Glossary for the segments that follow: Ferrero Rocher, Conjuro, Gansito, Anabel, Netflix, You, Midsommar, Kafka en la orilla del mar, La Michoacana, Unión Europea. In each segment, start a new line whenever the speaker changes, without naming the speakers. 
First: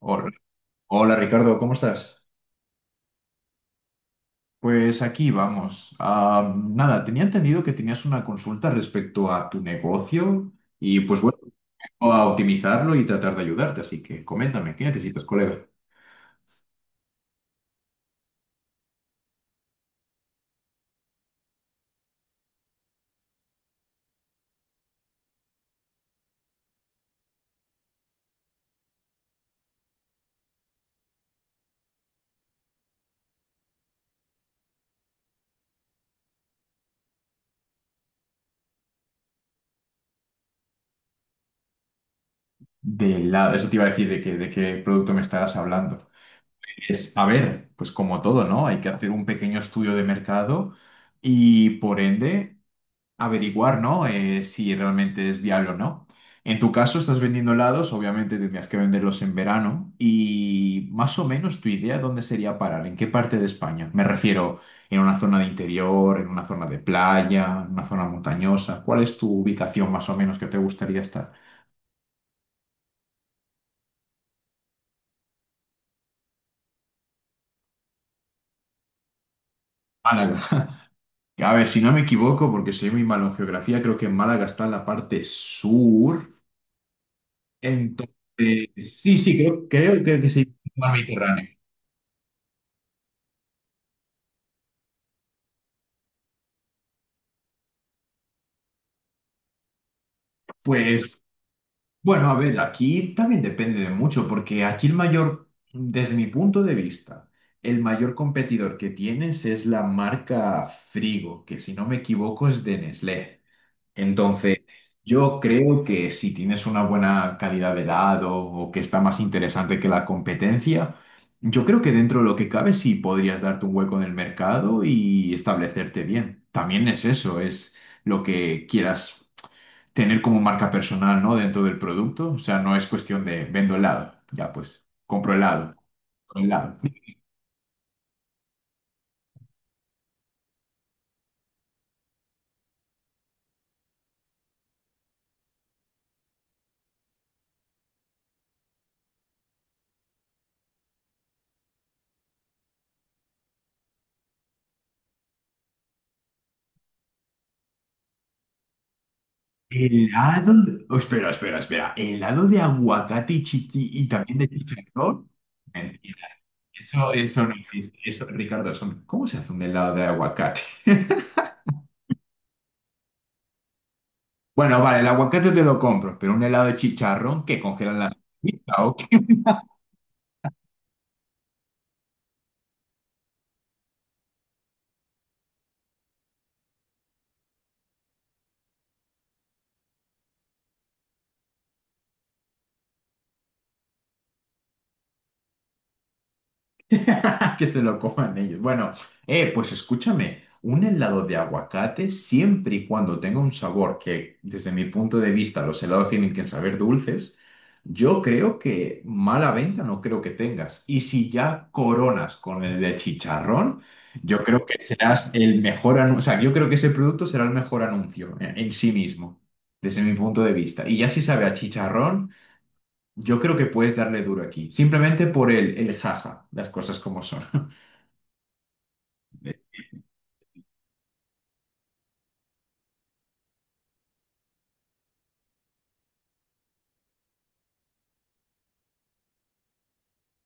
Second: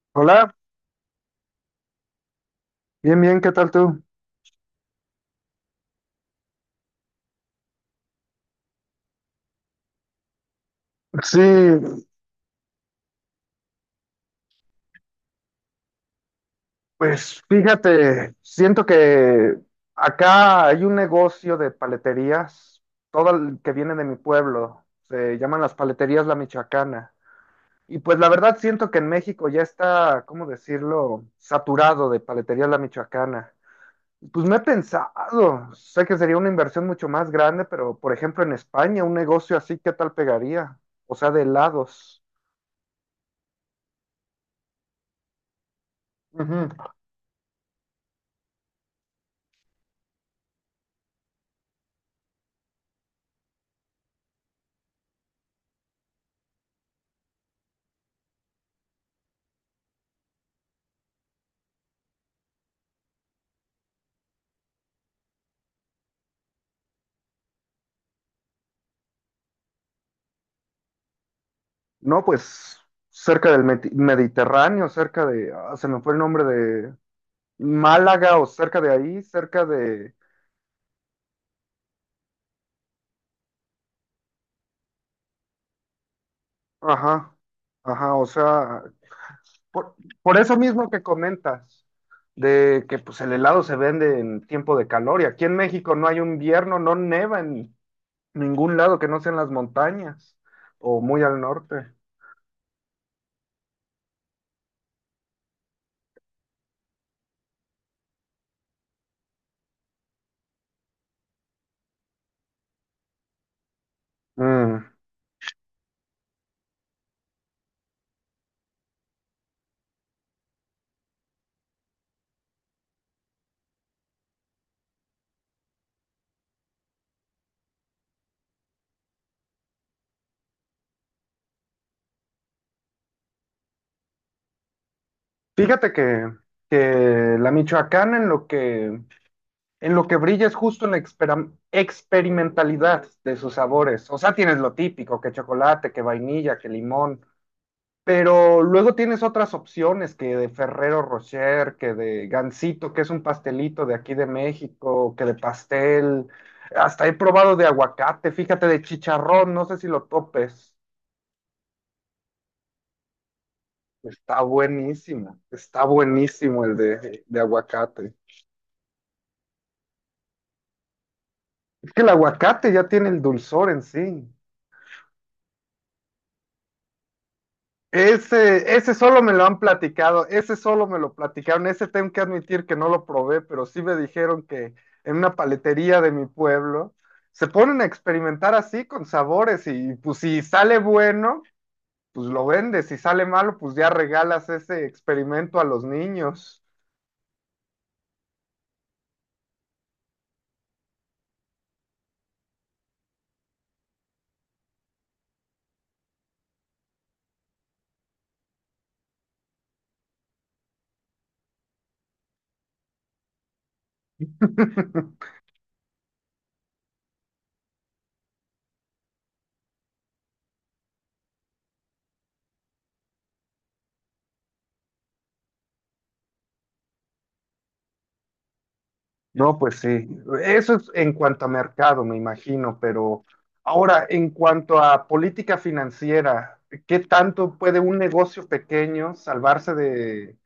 Hola,
Hola,
hola, Ricardo, ¿cómo estás?
bien, bien, ¿qué tal tú?
Pues aquí vamos. Nada, tenía entendido que tenías una consulta respecto a tu negocio y pues bueno,
Sí,
vengo a optimizarlo y tratar de ayudarte, así que coméntame, ¿qué necesitas, colega?
pues fíjate, siento que acá hay un negocio de paleterías, todo el que viene de mi pueblo, se llaman las paleterías La Michoacana. Y pues la verdad siento que en México ya está, ¿cómo decirlo?, saturado de paleterías La Michoacana. Pues me he pensado, sé que sería una inversión mucho más grande, pero por ejemplo en España, un negocio así, ¿qué tal pegaría? O sea, de helados.
De la... Eso te iba a decir de qué producto me estabas hablando.
Ujú.
Es, a ver, pues como todo, ¿no? Hay que hacer un pequeño estudio de mercado y por ende... averiguar, ¿no? Si realmente es viable o no. En tu caso, estás vendiendo helados, obviamente tendrías que venderlos en verano. Y más o menos tu idea, ¿dónde sería parar? ¿En qué parte de España? Me refiero, ¿en una zona de interior, en una zona de playa, en una zona montañosa? ¿Cuál es tu ubicación más o menos que te gustaría estar?
No, pues cerca del Mediterráneo, cerca de, se me fue el nombre de Málaga o cerca de ahí, cerca de,
Málaga. A ver, si no me equivoco, porque soy muy malo en geografía, creo que Málaga está en la parte sur.
ajá,
Entonces,
ajá, o sea,
sí, sí, creo,
por,
creo, creo que
por
sí,
eso mismo
mar
que
Mediterráneo.
comentas, de que pues el helado se vende en tiempo de calor y aquí en México no hay un invierno, no neva en ningún lado que no sean las montañas o
Pues
muy al norte.
Bueno, a ver, aquí también depende de mucho, porque aquí el mayor, desde mi punto de vista, el mayor competidor que tienes es la marca Frigo, que si no me equivoco es de Nestlé. Entonces,
Mm,
yo creo que si tienes una buena calidad de helado o que está más interesante que la competencia, yo creo que dentro de lo que cabe sí podrías darte un hueco en el mercado y establecerte bien. También es eso, es lo que quieras tener como marca personal, ¿no? Dentro del producto. O sea, no es cuestión de vendo helado. Ya, pues, compro helado.
Fíjate que,
compro Helado.
que la Michoacana en lo que brilla es justo en la experimentalidad de sus sabores. O sea, tienes lo típico, que chocolate, que vainilla, que limón. Pero luego tienes otras opciones que de Ferrero Rocher, que de Gansito, que es un pastelito de aquí de México, que de pastel. Hasta he probado de aguacate, fíjate, de chicharrón, no sé si lo topes.
Oh, espera, espera, espera. Helado de aguacate y también de chicharrón.
Está
Mentira.
buenísimo el
Eso,
de
eso no existe.
aguacate.
Eso, Ricardo, eso no- ¿cómo se hace un helado de aguacate?
Es que el aguacate ya tiene el dulzor en sí.
Bueno, vale, el aguacate te lo compro, pero un helado de chicharrón que congelan la.
Ese, ese
¿O qué?
solo me lo han platicado, ese solo me lo platicaron, ese tengo que admitir que no lo probé, pero sí me dijeron que en una paletería de mi pueblo se ponen a experimentar así con sabores y pues si sale bueno, pues lo vendes, si sale malo, pues ya regalas ese experimento a los niños.
Que se lo coman ellos. Bueno, pues escúchame, un helado de aguacate siempre y cuando tenga un sabor que, desde mi punto de vista, los helados tienen que saber dulces, yo creo que mala venta no creo que tengas. Y si ya coronas con el de chicharrón, yo creo que serás el mejor anuncio, o sea, yo creo que ese producto será el mejor anuncio en sí mismo, desde mi punto de vista. Y ya si sabe a chicharrón. Yo creo que puedes darle duro aquí, simplemente por el jaja, las cosas como son.
No, pues sí. Eso es en cuanto a mercado, me imagino, pero ahora, en cuanto a política financiera, ¿qué tanto puede un negocio pequeño salvarse de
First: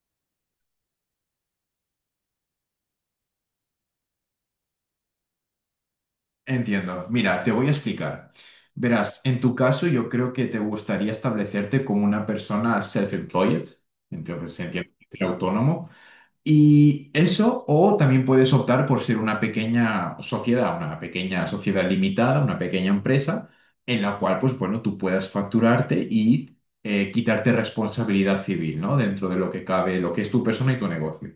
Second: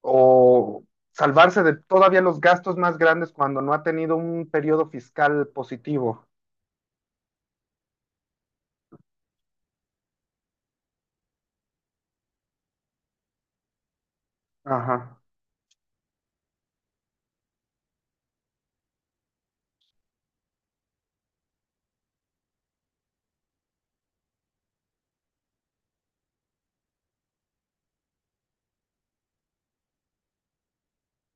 o salvarse de todavía los gastos más grandes cuando no ha tenido un periodo fiscal positivo?
Entiendo. Mira, te voy a explicar. Verás, en tu caso yo creo que te gustaría establecerte como una persona self-employed, entonces entiendo que
Ajá.
eres autónomo, y eso, o también puedes optar por ser una pequeña sociedad limitada, una pequeña empresa, en la cual, pues bueno, tú puedas facturarte y quitarte responsabilidad civil, ¿no? Dentro de lo que cabe, lo que es tu persona y tu negocio.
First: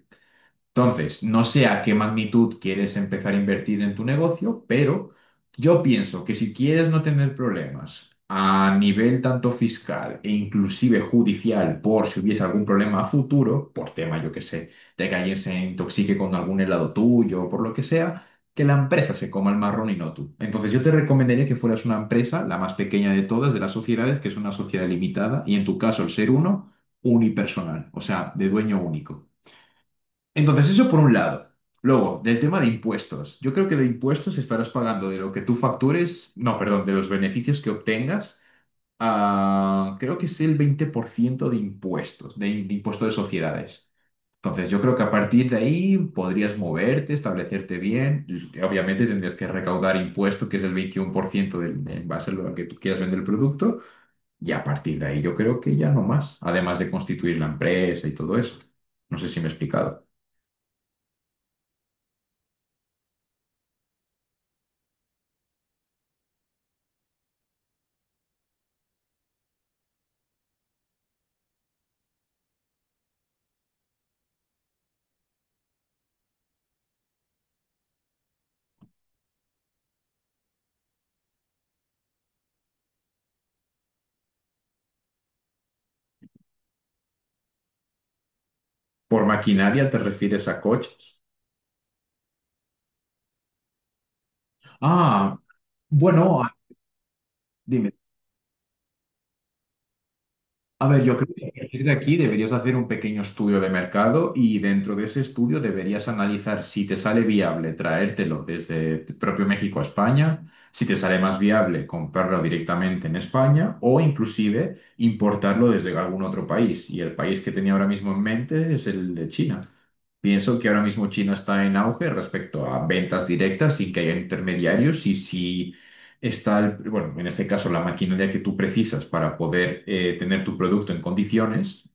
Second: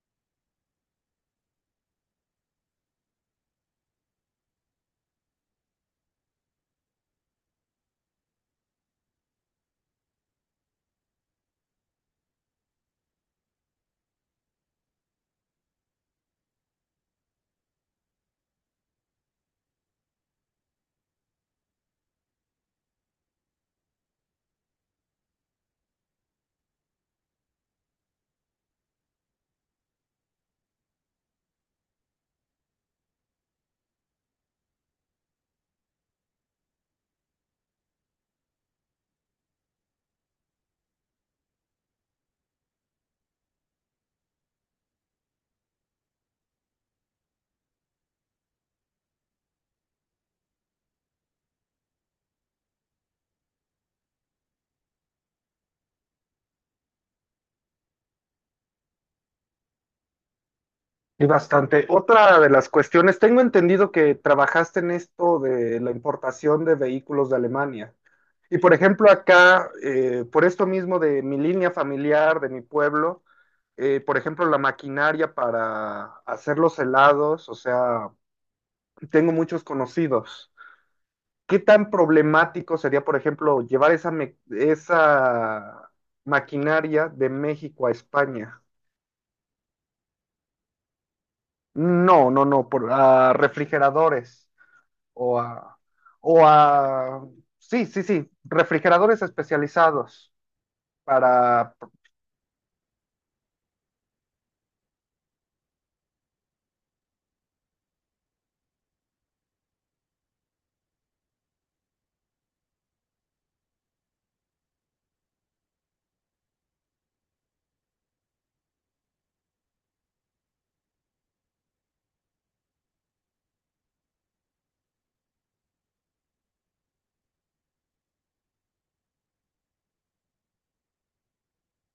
Entonces, no sé a qué magnitud quieres empezar a invertir en tu negocio, pero yo pienso que si quieres no tener problemas a nivel tanto fiscal e inclusive judicial por si hubiese algún problema a futuro, por tema, yo qué sé, de que alguien se intoxique con algún helado tuyo o por lo que sea, que la empresa se coma el marrón y no tú. Entonces, yo te recomendaría que fueras una empresa, la más pequeña de todas, de las sociedades, que es una sociedad limitada, y en tu caso, unipersonal, o sea, de dueño único. Entonces, eso por un lado. Luego, del tema de impuestos. Yo creo que de impuestos estarás pagando de lo que tú factures, no, perdón, de los beneficios que obtengas, creo que es el 20% de impuestos, de impuesto de sociedades. Entonces, yo creo que a partir de ahí podrías moverte, establecerte bien. Y obviamente tendrías que recaudar impuesto, que es el 21% del, en base a lo que tú quieras vender el producto. Y a partir de ahí yo creo que ya no más, además de constituir la empresa y todo eso. No sé si me he explicado.
Y bastante. Otra de las cuestiones, tengo entendido que trabajaste en esto de la importación de vehículos de Alemania. Y por ejemplo, acá, por esto mismo de mi línea familiar, de mi pueblo, por ejemplo, la maquinaria para hacer los helados, o sea, tengo muchos conocidos. ¿Qué tan problemático sería, por ejemplo, llevar esa maquinaria de México a España?
Por maquinaria te refieres a coches.
No, no, no, a refrigeradores
Ah,
o
bueno,
o
a-
a, sí,
Dime.
sí, sí, refrigeradores especializados
A ver, yo creo que a
para
partir de aquí deberías hacer un pequeño estudio de mercado y dentro de ese estudio deberías analizar si te sale viable traértelo desde propio México a España, si te sale más viable comprarlo directamente en España o inclusive importarlo desde algún otro país. Y el país que tenía ahora mismo en mente es el de China. Pienso que ahora mismo China está en auge respecto a ventas directas sin que haya intermediarios y si está, bueno, en este caso la maquinaria que tú precisas para poder tener tu producto en condiciones,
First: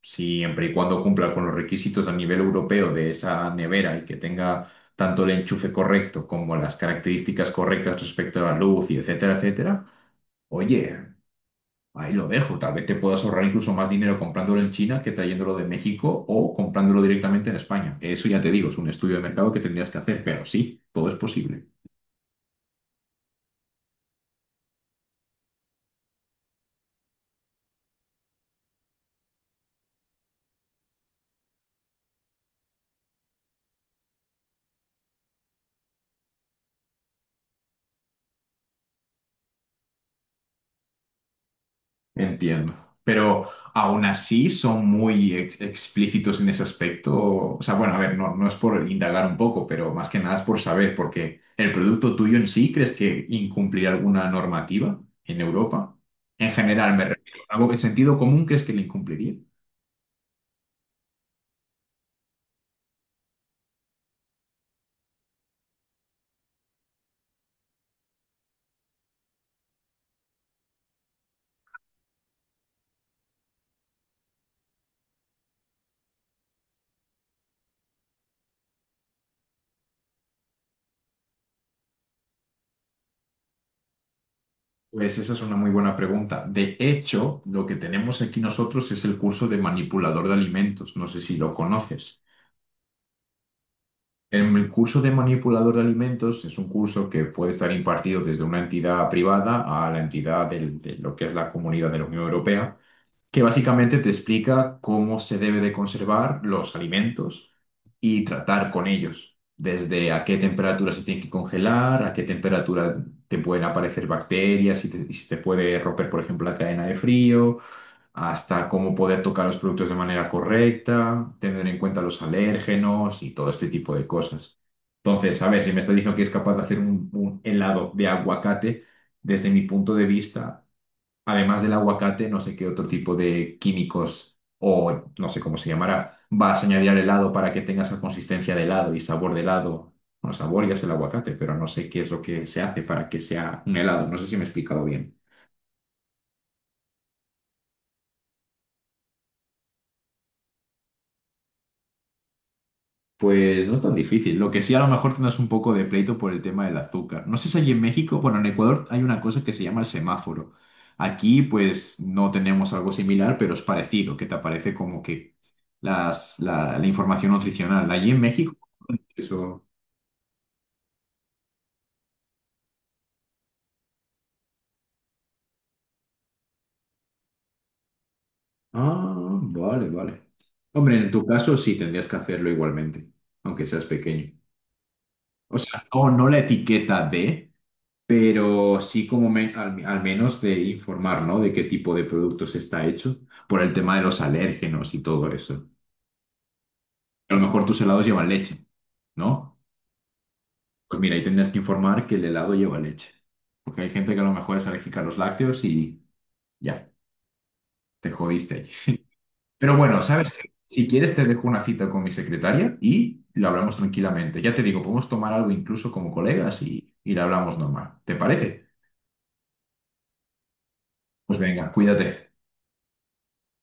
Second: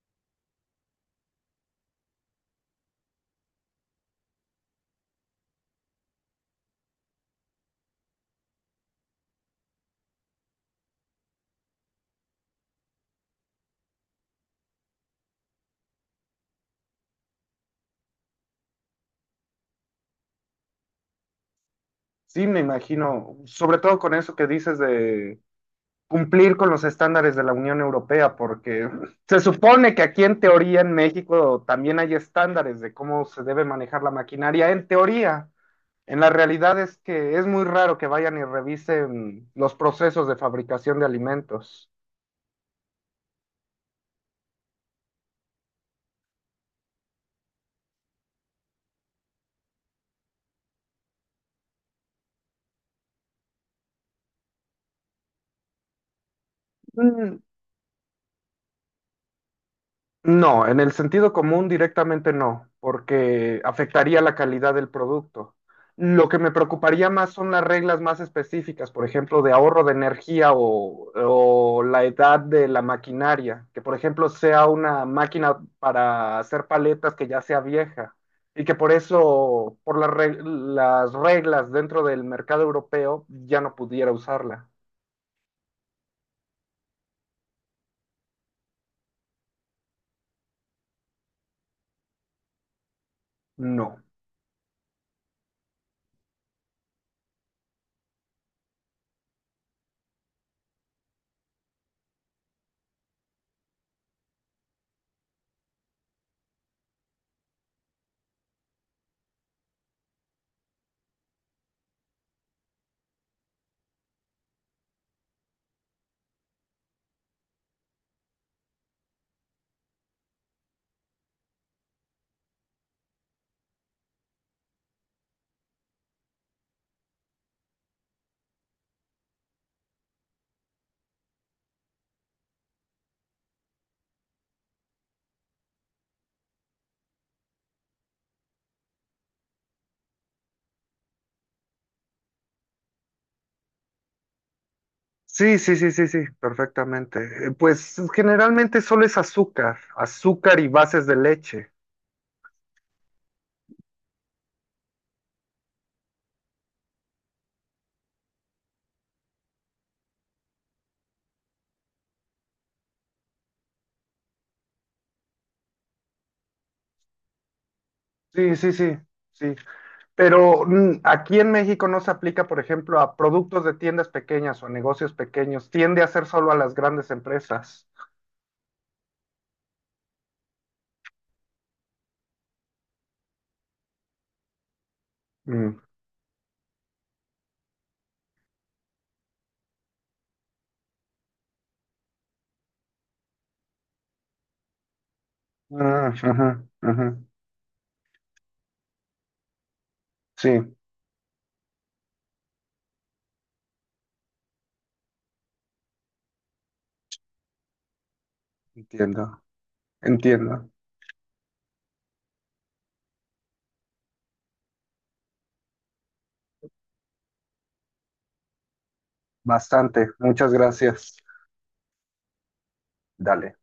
siempre y cuando cumpla con los requisitos a nivel europeo de esa nevera y que tenga tanto el enchufe correcto como las características correctas respecto a la luz y etcétera, etcétera. Oye, Ahí lo dejo. Tal vez te puedas ahorrar incluso más dinero comprándolo en China que trayéndolo de México o comprándolo directamente en España. Eso ya te digo, es un estudio de mercado que tendrías que hacer, pero sí, todo es posible.
sí, me imagino, sobre todo con eso que dices de cumplir con los estándares de la Unión Europea, porque se supone que aquí en teoría en México también hay estándares de cómo se debe manejar la maquinaria, en teoría. En la realidad es que es muy raro que vayan y revisen los procesos de fabricación de alimentos.
Entiendo. Pero aún así son muy explícitos en ese aspecto. O sea, bueno, a ver, no, no es por indagar un poco, pero más que nada es por saber, porque el producto tuyo en sí, ¿crees que incumplirá alguna normativa en Europa? En general, me refiero.
Mm,
¿Algo en sentido común crees que le incumpliría?
No, en el sentido común directamente no, porque afectaría la calidad del producto. Lo que me preocuparía más son las reglas más específicas, por ejemplo, de ahorro de energía o la edad de la maquinaria, que por ejemplo sea una máquina para hacer paletas que ya sea vieja y que por eso, por las reglas dentro del mercado europeo, ya no pudiera usarla.
Pues esa es una muy buena pregunta. De hecho, lo que tenemos aquí nosotros es el curso de manipulador de alimentos. No sé si lo conoces.
No.
En El curso de manipulador de alimentos es un curso que puede estar impartido desde una entidad privada a la entidad de lo que es la comunidad de la Unión Europea que básicamente te explica cómo se debe de conservar los alimentos y tratar con ellos, desde a qué temperatura se tienen que congelar, a qué temperatura te pueden aparecer bacterias y, y si te puede romper, por ejemplo, la cadena de frío, hasta cómo poder tocar los productos de manera correcta, tener en cuenta los alérgenos y todo este tipo de cosas. Entonces, a ver, si me estás diciendo que es capaz de hacer un helado de aguacate, desde mi punto de vista, además del aguacate, no sé qué otro tipo de químicos o no sé cómo se llamará, vas a añadir al helado para que tenga esa consistencia de helado y sabor de helado. Bueno, sabor ya es el aguacate, pero no sé qué es lo que se hace para que sea un helado. No sé si me he explicado bien.
Sí, sí, sí, sí, sí, perfectamente. Pues generalmente solo es azúcar, azúcar y bases de leche.
Pues no es tan difícil. Lo que sí a lo mejor tendrás un poco de pleito por el tema del azúcar. No sé si allí en México, bueno, en Ecuador hay una cosa que se llama el semáforo. Aquí pues no tenemos algo similar, pero es parecido, que te aparece como que las, la información nutricional. Allí en México...
Sí, sí, sí, sí.
Eso.
Pero mm, aquí en México no se aplica, por ejemplo, a productos de tiendas pequeñas o a negocios pequeños. Tiende a ser solo a las grandes empresas.
Ah, vale, vale. Hombre, en tu caso sí tendrías que hacerlo igualmente, aunque seas pequeño. O
Mm.
sea, no, no la etiqueta de, pero sí como al, al menos de informar, ¿no? De qué tipo de productos está hecho, por el tema de los alérgenos y todo eso.
Ah, ajá, ajá.
A lo mejor tus helados llevan leche, ¿no?
Sí,
Pues mira, ahí tendrías que informar que el helado lleva leche. Porque hay gente que a lo mejor es alérgica a los lácteos y ya, te jodiste.
entiendo,
Pero bueno, ¿sabes qué?
entiendo.
Si quieres, te dejo una cita con mi secretaria y lo hablamos tranquilamente. Ya te digo, podemos tomar algo incluso como colegas y lo hablamos normal. ¿Te parece?
Bastante. Muchas gracias.
Pues venga, cuídate.
Dale.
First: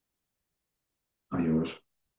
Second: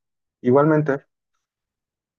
Igualmente.
Adiós.